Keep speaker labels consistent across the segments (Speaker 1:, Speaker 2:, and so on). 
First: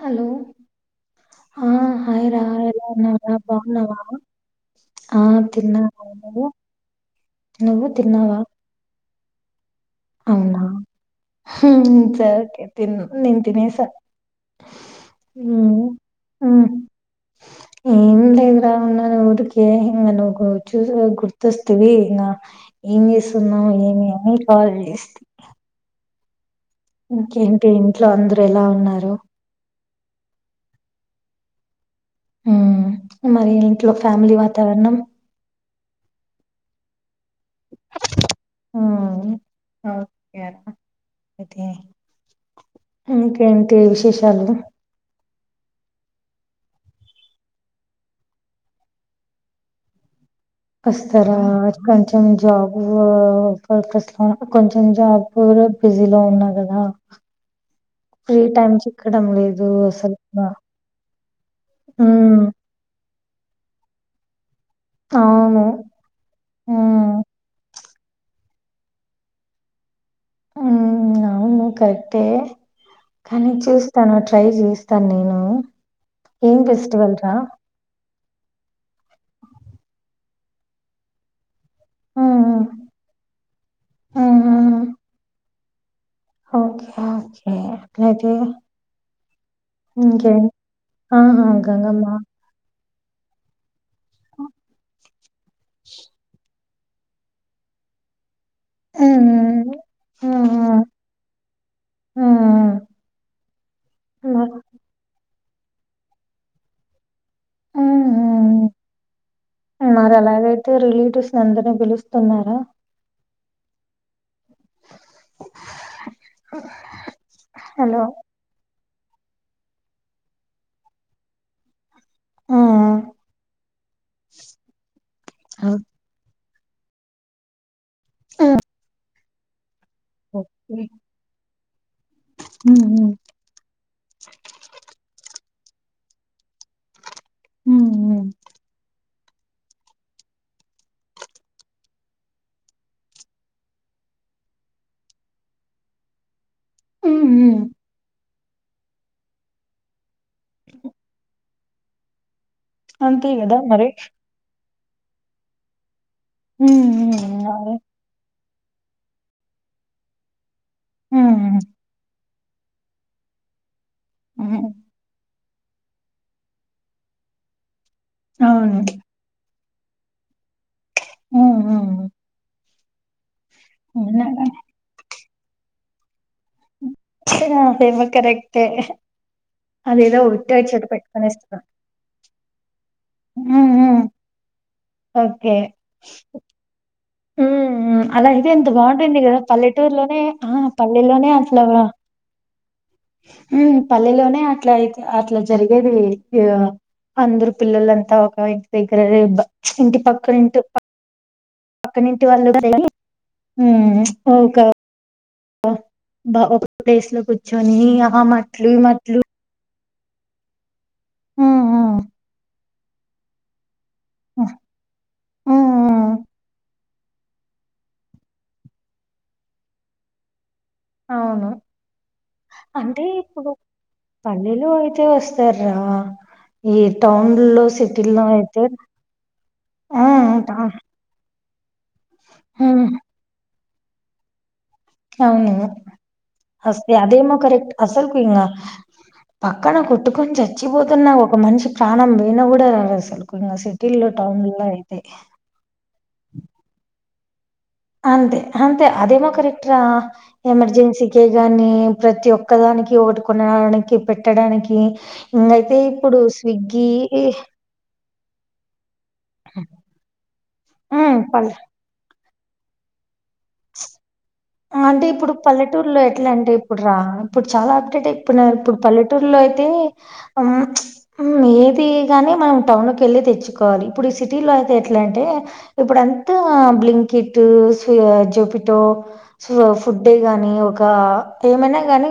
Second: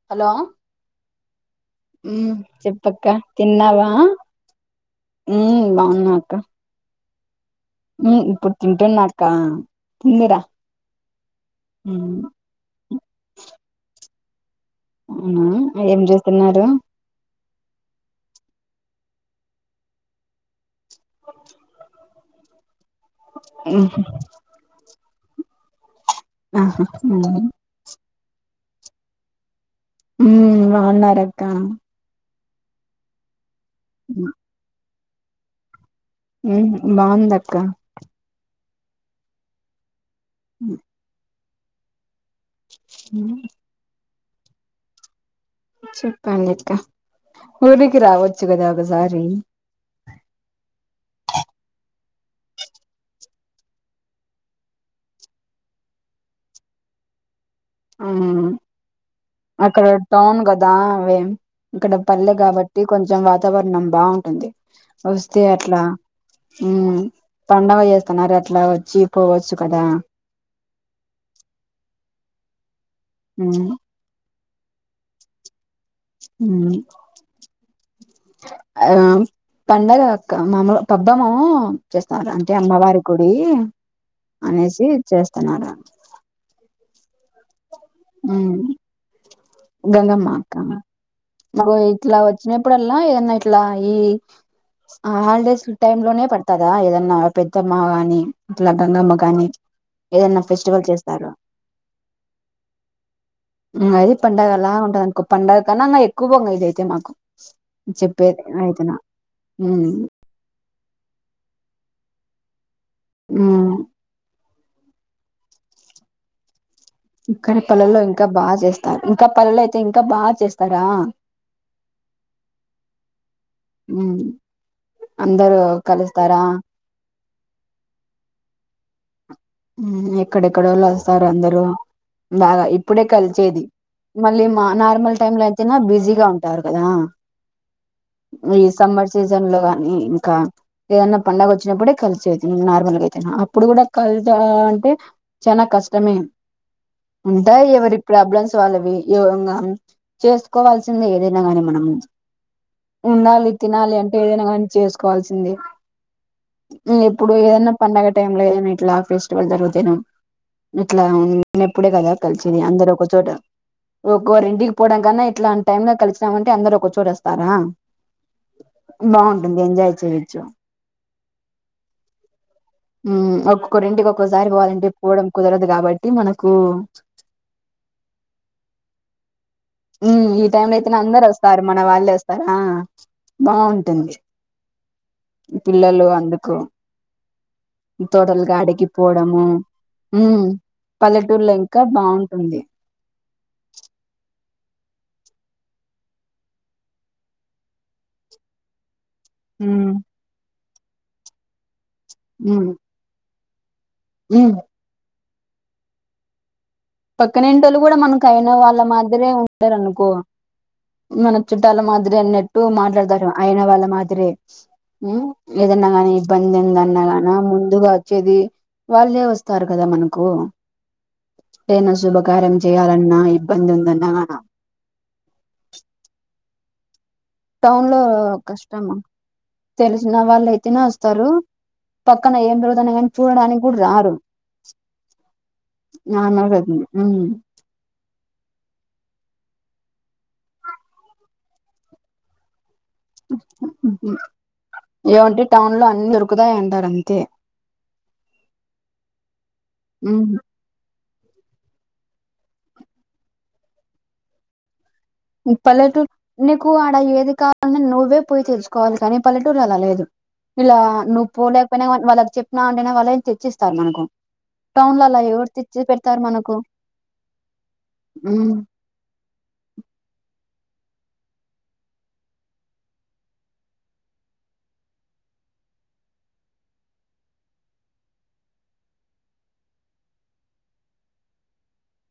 Speaker 1: Hello ఆ
Speaker 2: మ్మ్
Speaker 1: హాయిరా ఎలా
Speaker 2: చెప్పక్క
Speaker 1: ఉన్నావా
Speaker 2: తిన్నావా
Speaker 1: బాగున్నావా ఆ
Speaker 2: మ్మ్
Speaker 1: తిన్నా
Speaker 2: బాగున్నా అక్క ఇప్పుడు తింటు నా కా
Speaker 1: అవునా స
Speaker 2: మ్మ్
Speaker 1: ఓకే తిన్ ని తిన సా
Speaker 2: అవునా ఏం చేూస్తున్నారు
Speaker 1: ఇందలే రా అవున్న ఊదుక హింగను చూసి నువ్వు గుర్తస్తతవి నా ఏం చేస్తున్నావు
Speaker 2: ఉహు
Speaker 1: ఏమి అని కాాల అస్
Speaker 2: ఆహా
Speaker 1: ఇట్లో అందరు ఎలా ఉన్నారు
Speaker 2: ఉ అవున్నరక్క
Speaker 1: హ్మ్ మరి ట్ లో ఫ్యామిలీ వాతావరణం
Speaker 2: ఉ బాగుంద క్క
Speaker 1: హ్మ్ కేర అతే ఇంకేంటి విశేష చాల
Speaker 2: చెప్పం ఇక్క ఊరికి రావచ్చు కదా ఒకసారి
Speaker 1: వస్తారా కొంచెం జాబ్ పర్పస్ లో కొంచెం జాబ్ బిజీ లో ఉన్నా కదా
Speaker 2: ఆ
Speaker 1: ఫ్రీ టైమ్ చిక్కడం లేదు
Speaker 2: అక్కడ
Speaker 1: అసలు
Speaker 2: టౌన్ కదా అవే ఇక్కడ పల్లె
Speaker 1: ఉమ్
Speaker 2: కాబట్టి కొంచెం వాతావరణం బాగుంటుంది వస్తే
Speaker 1: అవును
Speaker 2: అట్లా
Speaker 1: ఉమ్
Speaker 2: పండగస్త అక్కనర అట్లా వచ్చి పోవచ్చు కదా
Speaker 1: ఉ నవును కరెక్టే కానీ
Speaker 2: ఉమ్
Speaker 1: చూస్తాను ట్రై చేస్తాను నేను ఏం ఫెస్టివల్ రా
Speaker 2: ఆ పండగ మమలు పబ్ద్దామాము [unintelligible] చేస్తారు
Speaker 1: ఉమ్
Speaker 2: అంటే అమ్మవారి గుడి
Speaker 1: ఉమ్ ఉమ్
Speaker 2: అనేసి చేస్త వత్తన్నాడ
Speaker 1: ఓకే ఓకే అట్లయితే
Speaker 2: గంగమ్మ
Speaker 1: ఇంకేం
Speaker 2: అక్క
Speaker 1: ఆహా
Speaker 2: నాకు
Speaker 1: గంగమ్మ
Speaker 2: ఇట్లా వచ్చినప్పుడల్లా ఏదన్నా ఇట్లా ఈ ఆ హాలిడేస్ టైమ్ లోనే పడతదా ఏదన్నా పెద్దమ్మ గాని ఇట్లా గంగమ్మ
Speaker 1: ఉమ్
Speaker 2: కాని ఏదైనా
Speaker 1: ఉమ్
Speaker 2: ఫెస్టివల్ చేస్తారు
Speaker 1: ఉమ్
Speaker 2: అది
Speaker 1: ఉమ్ ఉమ్
Speaker 2: పండగలా ఉంటదనుకో పండగ కన్నా అంగా ఎక్కువంగ ఇదైతే మాకు
Speaker 1: ఆహా
Speaker 2: చెప్పేది అయితేన ఉమ్
Speaker 1: మరి అలాగైతే రిలేటివ్స్ ని అందరినీ పిలుస్త తిన్నారా
Speaker 2: ఊ ఇక్కడ
Speaker 1: హలో
Speaker 2: పల్లెల్లో ఇంకా బాగా చేస్త ఇంకా పల్లెలు అయితే ఇంకా బా చేస్తారా
Speaker 1: ఆ
Speaker 2: ఊ అందరు
Speaker 1: ఆ
Speaker 2: కలుస్తారా
Speaker 1: ఆ
Speaker 2: ఎక్కడెక్కడో వాళ్ళు వస్తారు అందరూ బాగా
Speaker 1: ఉమ్
Speaker 2: ఇప్పుడే
Speaker 1: ఉమ్
Speaker 2: కలిసేది మళ్ళీ మా నార్మల్ టైమ్ లో అయి తన బిజీగా ఉంటారు కదా
Speaker 1: ఉమ్
Speaker 2: ఈ సమ్మర్ సీజన్ లోగాని ఇంకా ఏదన్నా పండగ వచ్చినప్పుడే కలిసేది నార్మల్గా అయితేనా అప్పుడు కూడా కలి బాఅంటే చాల కష్టమే
Speaker 1: ఉమ్ ఉమ్,
Speaker 2: ఉంటా
Speaker 1: ఉమ్.
Speaker 2: ఎవరి ప్రాబ్లమ్స్ వాలవి యోంగా చేసుకోవాల్సింది ఏదైనా కాని [unintelligible]
Speaker 1: అంతే
Speaker 2: ఉండాలి
Speaker 1: కదా మరి
Speaker 2: తినాలి అంటే ఏదైనా గా ని చేసుకోవాల్సిందే
Speaker 1: ఉమ్
Speaker 2: ఇప్పుడు
Speaker 1: ఉమ్
Speaker 2: ఏదైనా
Speaker 1: అదే
Speaker 2: పండగటే లేదు ఇట్లా ఫెస్టివల్ జరుగుతేనో ఇట్లా
Speaker 1: ఉమ్
Speaker 2: నేను ఎప్పుడే కదా కలిసేది అందరు ఒకచోట ఒ
Speaker 1: ఉమ్
Speaker 2: రెండికి పోవడా కన్నా ఇట్లా అంట టైమ్ గా కలిచినామంటే అందరు ఒక చోట వస్తారా
Speaker 1: అవును
Speaker 2: అ ఎంజయ చదిచ్చు
Speaker 1: ఆ
Speaker 2: [inaudible] ఒకరింటికి ఒక్కసారి పోవాలంటే పోవడం కుదరదు కాబట్టి మనకు
Speaker 1: ఫే మా కరెక్తే
Speaker 2: ఈ టైం అయితేనే అందరు వస్తారు మన వాళ్ళు వస్తారు. ఆ
Speaker 1: ఉమ్ ఉమ్
Speaker 2: బాగుంటుంది.
Speaker 1: ఓకే
Speaker 2: పిల్లలు అందుకు
Speaker 1: ఉమ్ ఉమ్ అలా అయితే
Speaker 2: తోటలుగా
Speaker 1: ఎంత బాగుంటుంది కదా
Speaker 2: అడిగిపోవడము
Speaker 1: పల్లెటూరులోనే
Speaker 2: హ
Speaker 1: ఆ పల్లెలోనే
Speaker 2: పల్లెటూళ్లో
Speaker 1: అట్లా
Speaker 2: ఇంకా బాగుంటుంది.
Speaker 1: పల్లెలోనే అట్లా అయితే అట్లా జరిగేది. అందరు పిల్లలంతా ఒక ఇంటి దగ్గర. ఇే
Speaker 2: మ్మ్
Speaker 1: ఇంటి పక్కన ఇంటి పక్క నుంటి వాళ్ళు
Speaker 2: మ్మ్ మ్మ్
Speaker 1: ఓకా ఆ బా ఓకే
Speaker 2: పక్కనంటోళ్ళ కూడా మనకు అయిన
Speaker 1: ఈ
Speaker 2: వాళ్ళ
Speaker 1: మట్లు
Speaker 2: మాదిరే ఉంటారునుకు కో మన
Speaker 1: ఉమ్,
Speaker 2: చుట్టాల
Speaker 1: ఉమ్,
Speaker 2: మాదిరిన్ని మాట్లాడతారు. అయిన వాళ్ళ మా
Speaker 1: ఉమ్,
Speaker 2: ఏదన్నగానీ
Speaker 1: ఉమ్,
Speaker 2: ఇబ్బందుందన్నాగానీ ముందుగా వచ్చేది వాళ్ళే వస్తారు. కదా మనకు
Speaker 1: అవును
Speaker 2: ఏదైనా శుభకార్యం
Speaker 1: అంటే
Speaker 2: చేయాలన్నా
Speaker 1: ఇప్పుడు.
Speaker 2: ఇబ్బంది ఉందన్నా గాన
Speaker 1: పల్లీలో అయితే వస్తార్రా మీ
Speaker 2: టౌన్ లో కష్టం
Speaker 1: ఆ
Speaker 2: తెలిసిన వాళ్ళు
Speaker 1: ఆ,
Speaker 2: అయితేనే వస్తారు. పక్కన ఏం
Speaker 1: ఉమ్,
Speaker 2: [unintelligible] చూడడానికి ఇపుడు రారు
Speaker 1: అవును
Speaker 2: నార్మల్ గా
Speaker 1: హస్తే
Speaker 2: ఉమ్,
Speaker 1: అదేమో కరెక్ట్ అ అసలు ఇంకా పక్కన పెట్టుకొని చచ్చిపోతున్న ఒక మనిషి ప్రాణం పోయినా కూడా. అసలు ఇంగ సిటీల్లో టౌన్లో అయితే
Speaker 2: ఏమంటే టౌన్ లో అన్ని దొరుకుతాయంటార్. అంతే
Speaker 1: అంతే అంతే అదేమో కరెక్ట రా
Speaker 2: ఉమ్,
Speaker 1: ఎమర్జెన్సీ ఇంకే కానీ ప్రతి ఒక్కదానికి ఓట్కునడానికి పెట్టడానికి ఇంగైతే
Speaker 2: పల్లెటూరూ
Speaker 1: ఇప్పుడు
Speaker 2: నీకు
Speaker 1: స్విగ్గీ
Speaker 2: అడ ఏది కావలనా నువ్వే పోయి తెచుకోవాలి కానీ పల్లెటూరు అలా లేదు ఇలా
Speaker 1: హ్మ్
Speaker 2: నువ్వు
Speaker 1: పల్
Speaker 2: పోలేకపోయినా వాళ్ళకి చెప్ నా అంటేనే వాలే చెప్ ఇచ్చిస్తారు మనకు టౌన్ లో
Speaker 1: అంటే
Speaker 2: అలా
Speaker 1: ఇప్పుడు
Speaker 2: ఎవరు తెచ్చి
Speaker 1: పల్లెటూరులో
Speaker 2: పెడతారు
Speaker 1: ఎట్లంటే
Speaker 2: మనకు
Speaker 1: ఇప్పుడు రా ఇప్పుడు చాలా అప్డేట్
Speaker 2: ఉమ్
Speaker 1: అయితునరు ఇప్పుడు పల్లెటూర్లో అయితే ఏది గానీ మనం టౌన్ కెళ్ళి తెచ్చుకోవాలి ఇప్పుడు సిటీలో అయితే ఎట్లా అంటే ఇప్పుడంతా బ్లింకిటూ జుపిటో సో ఫుడే గాని ఒక ఏమనా కానీ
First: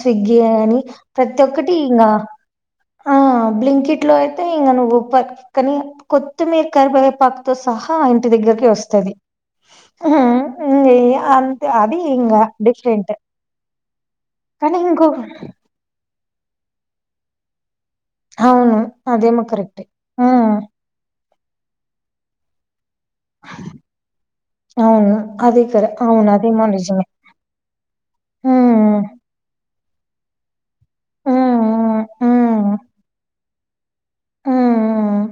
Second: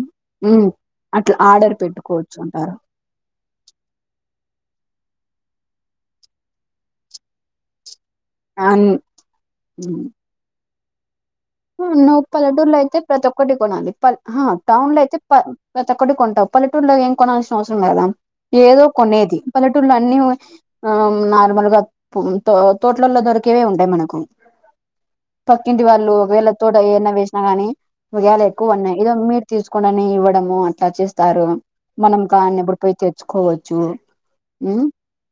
Speaker 1: స్విగ్గీ
Speaker 2: ఉమ్,
Speaker 1: అని
Speaker 2: అట్లా
Speaker 1: ప్రతి ఒక్కటి
Speaker 2: ఆర్డర్
Speaker 1: ఇంకా
Speaker 2: పెట్టుకోవచ్చు అంటారు
Speaker 1: ఆ బ్లింకెట్ లో అయితే ఇంగ నువ్వు పక్కనే కొత్తిమీర కరివేపాకుతో సహా ఆ ఇంటి దగ్గరకి
Speaker 2: అన్-
Speaker 1: వస్తది [unintelligible]
Speaker 2: నువ్
Speaker 1: ఇంగ
Speaker 2: పలెటూర్లో అయితే
Speaker 1: డిఫరెంట్
Speaker 2: ప్రతి ఒక్కటి కొనాలి హ
Speaker 1: కానీ
Speaker 2: టౌన్లో
Speaker 1: ఇంకో
Speaker 2: అయితే ప్రతి ఒక్కటి కొనా పలెటూర్లో ఏం కొనల్సినవసరం ఉండదు కదా
Speaker 1: అవును
Speaker 2: ఏదో కొనేది
Speaker 1: అదేమో కరెక్టే
Speaker 2: పలెటూర్లో అన్ని
Speaker 1: ఆ
Speaker 2: ఆ న [unintelligible] తోటలల్లో దొరికేవే ఉంటాయి మనకు
Speaker 1: అవును అది
Speaker 2: పక్కింటి
Speaker 1: కర
Speaker 2: వాళ్ళు
Speaker 1: అవును అదేమో
Speaker 2: తోటలో
Speaker 1: నిజమే
Speaker 2: ఏరినా వేసినా కానీ ఇండియాలో ఎక్కువ ఉన్నా
Speaker 1: హ్మ్
Speaker 2: ఇదో మీరు తెచుకోడానే ఇవ్వడము అట్లా చేస్తారు
Speaker 1: హ్మ్
Speaker 2: మనం కాన్ని
Speaker 1: హ్మ్
Speaker 2: ఇప్పుడు పోయి తెచ్చుకోవచ్చు
Speaker 1: హ్మ్ హ్మ్.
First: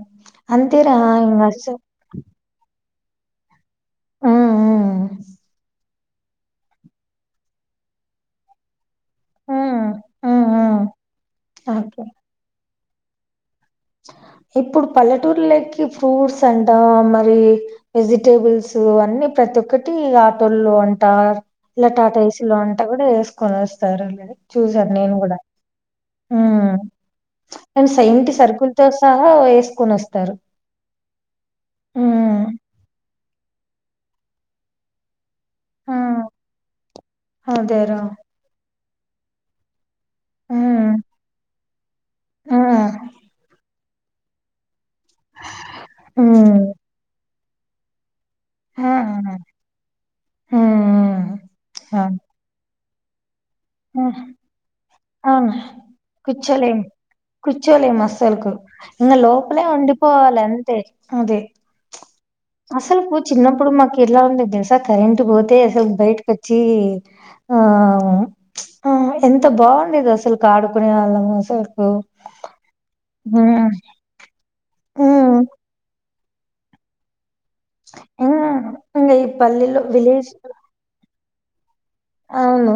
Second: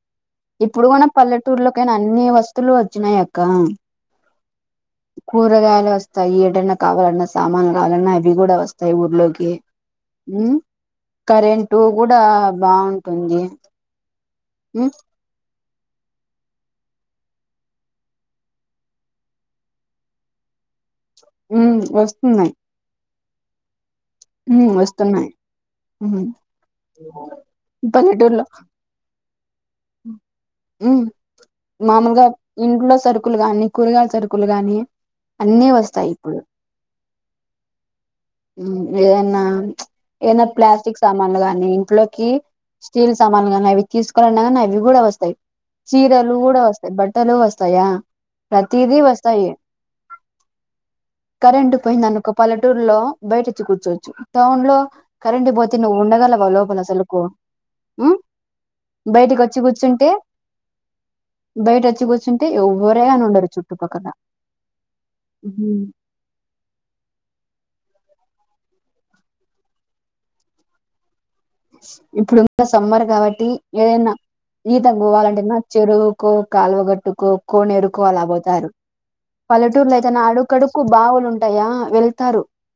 Speaker 2: ఇప్పుడు
Speaker 1: అంతేరా
Speaker 2: కూడా
Speaker 1: ఇంగ అస్స
Speaker 2: పల్లెటూరులోకైనా అన్ని వస్తువులు వ వచ్చినయ అక్క
Speaker 1: హ్మ్ హ్మ్
Speaker 2: కూరగాయలు అన్ని వస్తాయి ఏదన్నా కావాలన్నా సామానులు కావాలన్నా అవి కూడా వస్తాయి వస్తాయి ఊర్లోకి
Speaker 1: హ్మ్ హ్మ్ హ్మ్.
Speaker 2: కరెంట్
Speaker 1: ఓకే
Speaker 2: కూడా బాగుంటుంది ఉంది
Speaker 1: ఇప్పుడు పల్లెటూరుల్లకి ఫ్రూట్స్ అంటాం మరి వెజిటేబుల్స్ అన్ని ప్రతి ఒక్కటి ఆటోల్లో అంట
Speaker 2: ఉమ్
Speaker 1: ఇలా టాటాఏసి
Speaker 2: వస్తున్నాయి
Speaker 1: లో వంట కూడా సరే లే
Speaker 2: ఉమ్
Speaker 1: చూసాను నేను
Speaker 2: వస్తున్నాయి
Speaker 1: కూడా
Speaker 2: ఉమ్
Speaker 1: హు కానీ సైలెంట్
Speaker 2: పల్లెటూరులో
Speaker 1: సరుకుల్ తెస్తార వేసుకొని వస్తార
Speaker 2: ఉమ్ మామూలుగా ఇంట్లో సరి సరుకులు గాని కూరగాయల సరుకులు గానీ అన్నీ వస్తాయి ఇప్పుడు. ఏన్నా ఏదన్న ప్లాస్టిక్ సామాన్లు గాని ఇంట్లోకి స్టీల్ సామాన్లు గాని అవి. తీసుకురానా కూడా వస్తాయి. చీరలు కూడా వస్తాయి, బట్టలు వస్తాయి. తయా ప్రతిది వస్తాయి. కరెంటు పోయినందుకు పల్లేటూరు. హలో బయటకి వచ్చి కూర్చోచ్చు.
Speaker 1: అవును
Speaker 2: టౌన్ లో కరెంట్
Speaker 1: అవును
Speaker 2: పోతే నువ్వు ఉండగలవా, లోపల
Speaker 1: కూర్చోలేం
Speaker 2: అసలకు
Speaker 1: కూర్చోలేం అస్సలుకు ఇంగ
Speaker 2: బయటికి వచ్చి
Speaker 1: లోపలే
Speaker 2: కూర్చుంటే
Speaker 1: ఉండిపోవాలి అంతే అదే
Speaker 2: బయట వచ్చి కూర్చుంటే. ఎవ్వరే
Speaker 1: అసలుకు
Speaker 2: గాని ఉండరు
Speaker 1: చిన్నప్పుడు మాకు
Speaker 2: చుట్టుపక్కల
Speaker 1: ఎలా ఉండేదో తెలుసా కరెంట్ పోతే. అసలు బయటకు వచ్చి ఆ ఆ ఎంత బాగుండేది. అసలు ఆడుకునే వాళ్ళము అసలుకు
Speaker 2: ఇప్పుడు సమ్మర్ కాబట్టి
Speaker 1: హ్మ్
Speaker 2: ఏదైనా జీతం
Speaker 1: హ్మ్
Speaker 2: పోవాలంటేన్న చెరువు కో కాల్వగట్టుకో కోనేరుకు అలా పోతారు
Speaker 1: ఇంగ ఈ పల్లెలో
Speaker 2: పల్లెటూర్ల అయితే నా
Speaker 1: విలేజ్
Speaker 2: అడుగడుగుకు బావులుంటాయి. దయా వెళ్తారు.
Speaker 1: అవును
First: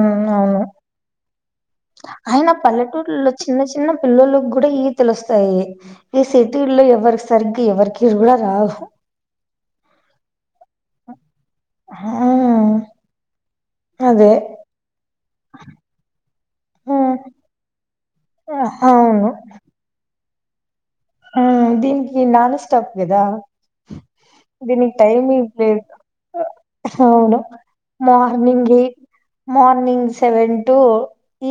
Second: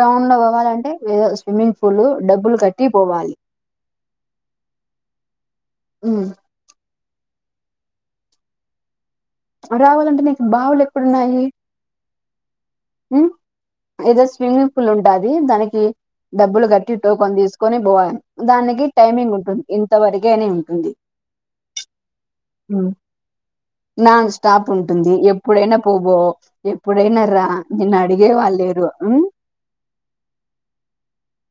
Speaker 2: టౌన్ లో
Speaker 1: అవును
Speaker 2: పోవ్వాలంటే ఏదో స్విమ్మింగ్ పూల్ డబ్బులు కట్.
Speaker 1: పల్లెటూరులో చిన్న చిన్న పిల్లలకి కూడా ఇవి తెలుస్తాయి. ఈ
Speaker 2: ఉమ్,
Speaker 1: సిటీలో ఎవరి సర్గ ఎవరికిీరు కూడా కూడా రాహ
Speaker 2: రావాలంటే నీకు బావులు ఎక్కడున్నాయి.
Speaker 1: ఆ
Speaker 2: ఏదో స్విమ్మింగ్ పూల్ ఉంటుది. దానికి డబ్బులు కట్టి
Speaker 1: హ్మ్
Speaker 2: టోకని తీసుకొని పోవాలి. దానికి టైమింగ్ ఉంటుంది. ఇంతవరకు గానే ఉంటుంది
Speaker 1: ఆ దీనికి నాన్ స్టాప్ కదా
Speaker 2: నాన్ స్టాప్
Speaker 1: దీనికినికి
Speaker 2: ఉంటుంది
Speaker 1: టైమింగ్
Speaker 2: ఎప్పుడైనా
Speaker 1: లేదు
Speaker 2: పోబో ఎప్పుడైనా
Speaker 1: అవును
Speaker 2: రా నిన్ను అడిగే వాళ్ళు
Speaker 1: మార్నింగ్
Speaker 2: లేరు
Speaker 1: eight
Speaker 2: um,
Speaker 1: morning seven to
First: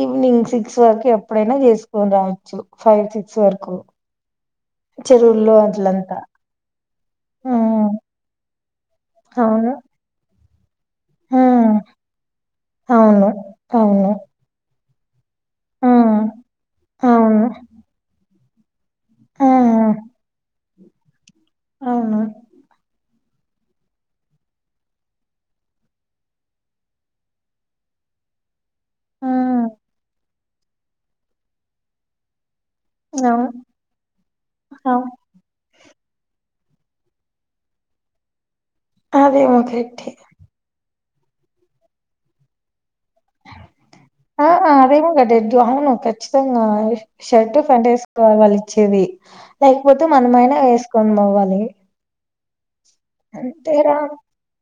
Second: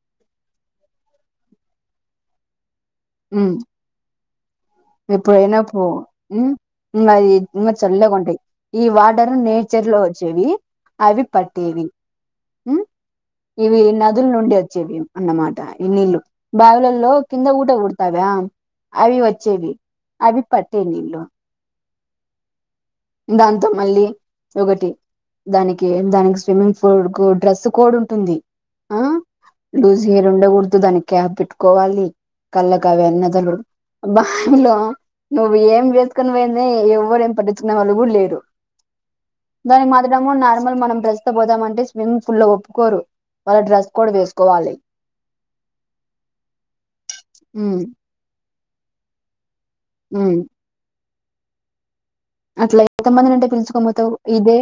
Speaker 1: evening six వరకు ఎప్పుడైనా చేసుకొని రావచ్చు ఫైవ్ సిక్స్ వరకు
Speaker 2: ఇప్పుడు
Speaker 1: చెరువుల్లో
Speaker 2: ఎనా పో
Speaker 1: అట్లంతా
Speaker 2: అది ఇమ
Speaker 1: హ్మ్
Speaker 2: చల్ కొంటయి ఈ వాటర్
Speaker 1: అవును
Speaker 2: నేచర్ లో వచ్చేవి అవి
Speaker 1: హ్మ్
Speaker 2: పట్టేవి
Speaker 1: అవును
Speaker 2: ఇవి
Speaker 1: అవును
Speaker 2: నదుల నుండి వచ్చేవి అన్నమాట ఈ నీళ్లు
Speaker 1: హ్మ్
Speaker 2: బావిలలో
Speaker 1: అవును
Speaker 2: కింద ఊట కూడతు రామ్ అవి
Speaker 1: ఆ
Speaker 2: వచ్చేవి అవి పట్టే నీళ్లు
Speaker 1: అవును
Speaker 2: దాంతో మళ్ళీ ఒకటి దానికి దానికి స్విమ్మింగ్ పూల్ డ్రెస్ కోడ్ ఉంటుంది అ
Speaker 1: ఆ
Speaker 2: లూజ్ హేర్ ఉండకూడదు దు దానికి క్యాబ్ పెట్టుకోవాలి కళ్ళకు అవి
Speaker 1: అవును
Speaker 2: అన్నజలుడు బావిలో
Speaker 1: అవును
Speaker 2: నువ్వు ఏం వేసుకొని వేం నే ఎవ్వరు ఏం పట్టి కున్న వాళ్ళు కూడా లేరు
Speaker 1: అదేమో
Speaker 2: దానికి
Speaker 1: కరెక్టే
Speaker 2: మదడము నార్మల్ మనం ప్రసి వ పోదామంటే స్విమింగ్ పూల్ లో ఒప్పుకోరు వాళ్ళ డ్రెస్ కోడ్
Speaker 1: ఆ
Speaker 2: వేసుకోవాలి
Speaker 1: అదేమో క అవును ఖచ్చితంగా షర్ట్
Speaker 2: ఉమ్
Speaker 1: ప్యా‌ంటు ఏసుకోవాలి చెవి లేకపోతే
Speaker 2: ఉమ్
Speaker 1: మనమైన వేసు వంద అవ్వాలి
Speaker 2: అట్లా అయి కొంతమందినింటే పిలుచుకొని పోతావు ఇదే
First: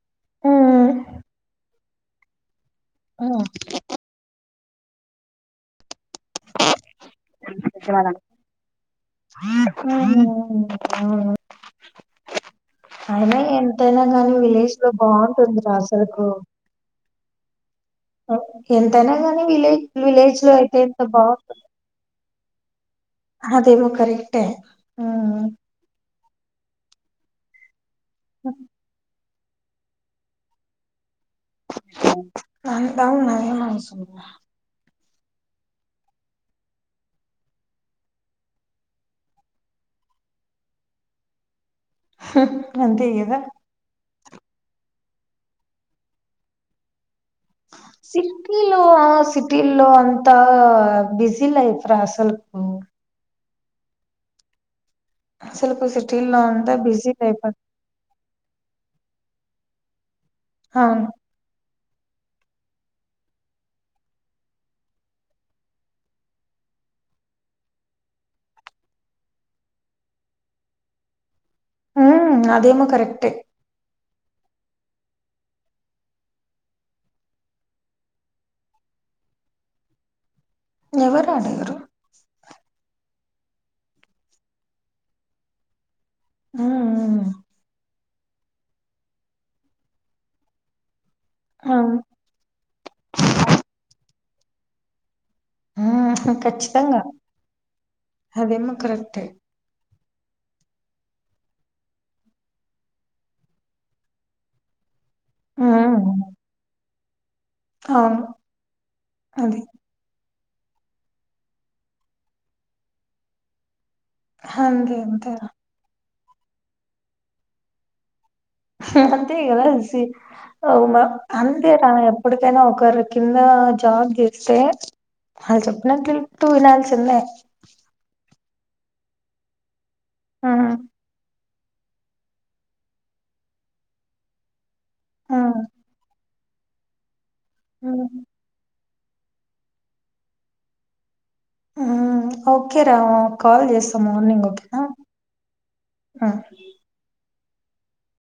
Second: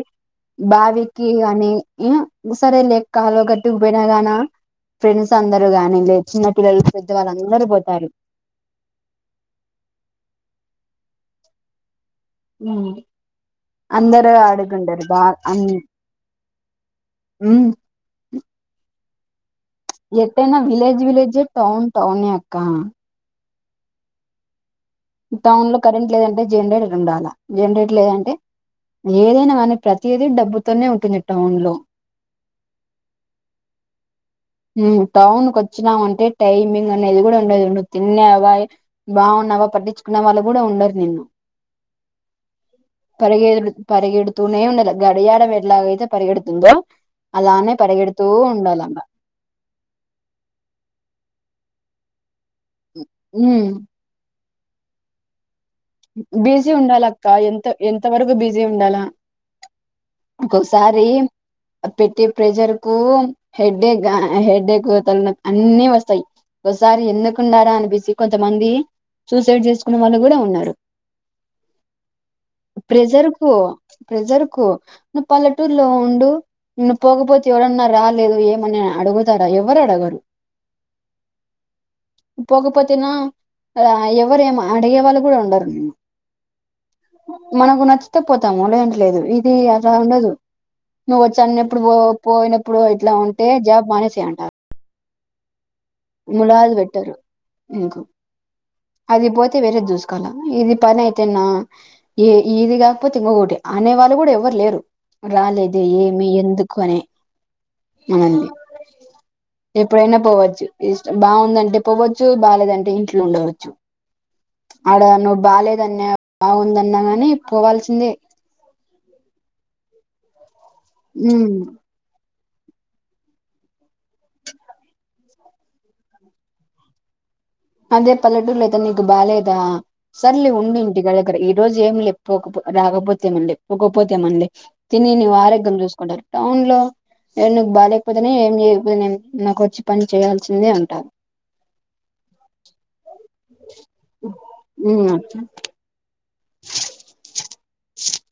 Speaker 1: హ్మ్
Speaker 2: బావికి అని ఏం సరే లే కాల్వ గట్టుకు పోయినా గానా ఫ్రెండ్స్ అందరు గాని లేదు చిన్న పిల్లలు పెద్దవాళ్ళు అందరూ పోతారు
Speaker 1: ఆ
Speaker 2: ఉమ్
Speaker 1: అయినా ఎంతైనా
Speaker 2: అందరు
Speaker 1: గాని విలేజ్ లో
Speaker 2: ఆడుకుంటారు
Speaker 1: బాగుంటుంది డ్రస్సులకు
Speaker 2: మ్
Speaker 1: గాని విలేజ్ విలేజ్ లో
Speaker 2: ఎంతైనా
Speaker 1: అయితే ఎంత
Speaker 2: విలేజ్ విలేజే, టౌన్ టౌనే అక్క
Speaker 1: అదేవో కరెక్టే హ్మ్
Speaker 2: టౌన్ లో కరెంట్ లేదంటే జనరేటర్ ఉండాల జనరేటర్ లేదంటే ఏదైనా కానీ ప్రతిదీ డబ్బుతోనే ఉంటుంది టౌన్ లో
Speaker 1: అ నర మన స
Speaker 2: హ్మ్ టౌన్ కు వచ్చినామ అంటే టైమింగ్ అనేది కూడా ఉండది నువు తినేవావా బాగున్నావా పట్టించుకునే వాళ్ళు కూడా ఉండరు నిన్న
Speaker 1: అంతే కదా
Speaker 2: పరగ పరగడు తునే ఉండదు గడియాడ ఎట్లాగ అయితే పరిగెడుతుందో అలాన్ననే పరగెడుతూ ఉండాల అమ్బ
Speaker 1: సిటీలో రటిల్లు అంతా బిజ లైఫ్ రా అసలు
Speaker 2: ఉ
Speaker 1: అసలుకు సిటీల్లో
Speaker 2: బిజీ
Speaker 1: అంతా
Speaker 2: ఉండాల అక్క
Speaker 1: లైఫ్
Speaker 2: ఎంత ఎంత వరకు బిజీ ఉండాలా గసారి
Speaker 1: అవును
Speaker 2: పెట్టి ప్రెజర్ కు హెడేక్ హెడేక్ తన అన్ని వస్తాయి ఒకసారి ఎందుకుండారా అనిపిసి కొంతమంది సూసైడ్ చేసుకున్న వాళ్ళు కూడా ఉన్నారు
Speaker 1: ఉ అదేమ కరెక్ట్
Speaker 2: ప్రజరుకు నువ్వు పల్లెటూర్లో ఉండు ను్వు పోకపోతే ఎవరన్నా రాలేదు ఏమన్నా అడుగుతారా ఎవరు అడగరు
Speaker 1: ఎవర అడవరు
Speaker 2: పోకపోతేనా ఎవరు ఏమ అడిగే వాళ్ళు కూడా ఉండరు మ్
Speaker 1: ఉమ్
Speaker 2: మనకు నచ్చితే పోతాము లేదంటే ఇది అలా ఉండదు నువ్వు వచ్చి అన్న ఎప్పుడు
Speaker 1: అవును
Speaker 2: పోయినప్పు నువ్వు ఇట్లా ఉంటే జాబ్ మానేసేయ అంటారు
Speaker 1: ఉమ్
Speaker 2: ములాజ్
Speaker 1: ఖచ్చితంగా
Speaker 2: పెట్టారు ఇంకు
Speaker 1: అదేమో కరెక్టే
Speaker 2: అది పోతే వేరే చుసుకోవాల ఇది పని తిన్న ఏ ఇది కాకపోతే ఇంగగటి అనే వాళ్ళు కూడా ఎవ్వరు లేరు రాలేదు
Speaker 1: ఉమ్
Speaker 2: ఏమి ఎందుకు అనే
Speaker 1: అవును
Speaker 2: మనల్ని
Speaker 1: అది
Speaker 2: ఎప్పుడైనా పోవచ్చు ఇష్టం బాగుందంటే పోవ్వచ్చు బాగాలేదంటే ఇంట్లో ఉండవచ్చు
Speaker 1: అంతే
Speaker 2: అడ
Speaker 1: అంతే
Speaker 2: ను బాల్యదన్య బాగుందన్నా గాని పోవాల్సిందే
Speaker 1: హా హా అంత హేగల అలసి అవునా
Speaker 2: ఉమ్
Speaker 1: అందే రా ఎప్పడికైనా ఒకరి కింద జాబ్ చేస్తే ఆలు చెప్పినట్లుూ వినాల్సిందే
Speaker 2: అదే పల్లెటూరు లేదా నీకు బాగాలేదా
Speaker 1: ఆ
Speaker 2: సల్లి ఉండు ఇంటి గగర ఇ రోజు ఏమి లే ఎపోకపో రాకపోతేమళ్ ఎ పోకపోతేమళ్ తినివ్
Speaker 1: ఆ
Speaker 2: ఆరోగ్యం చూసుకుంటారు టౌన్ లో ఏవ ను బాలేకపోతే ఏంయ నేను నాకు వచ్చి పని చేయాల్సిందే అంటాను
Speaker 1: అ ఓకే రా కాల్ చేస్తాం మార్నింగ్ ఓకేనా
Speaker 2: ఉమ్ అట్లా
Speaker 1: ఆ
Speaker 2: [inaudible]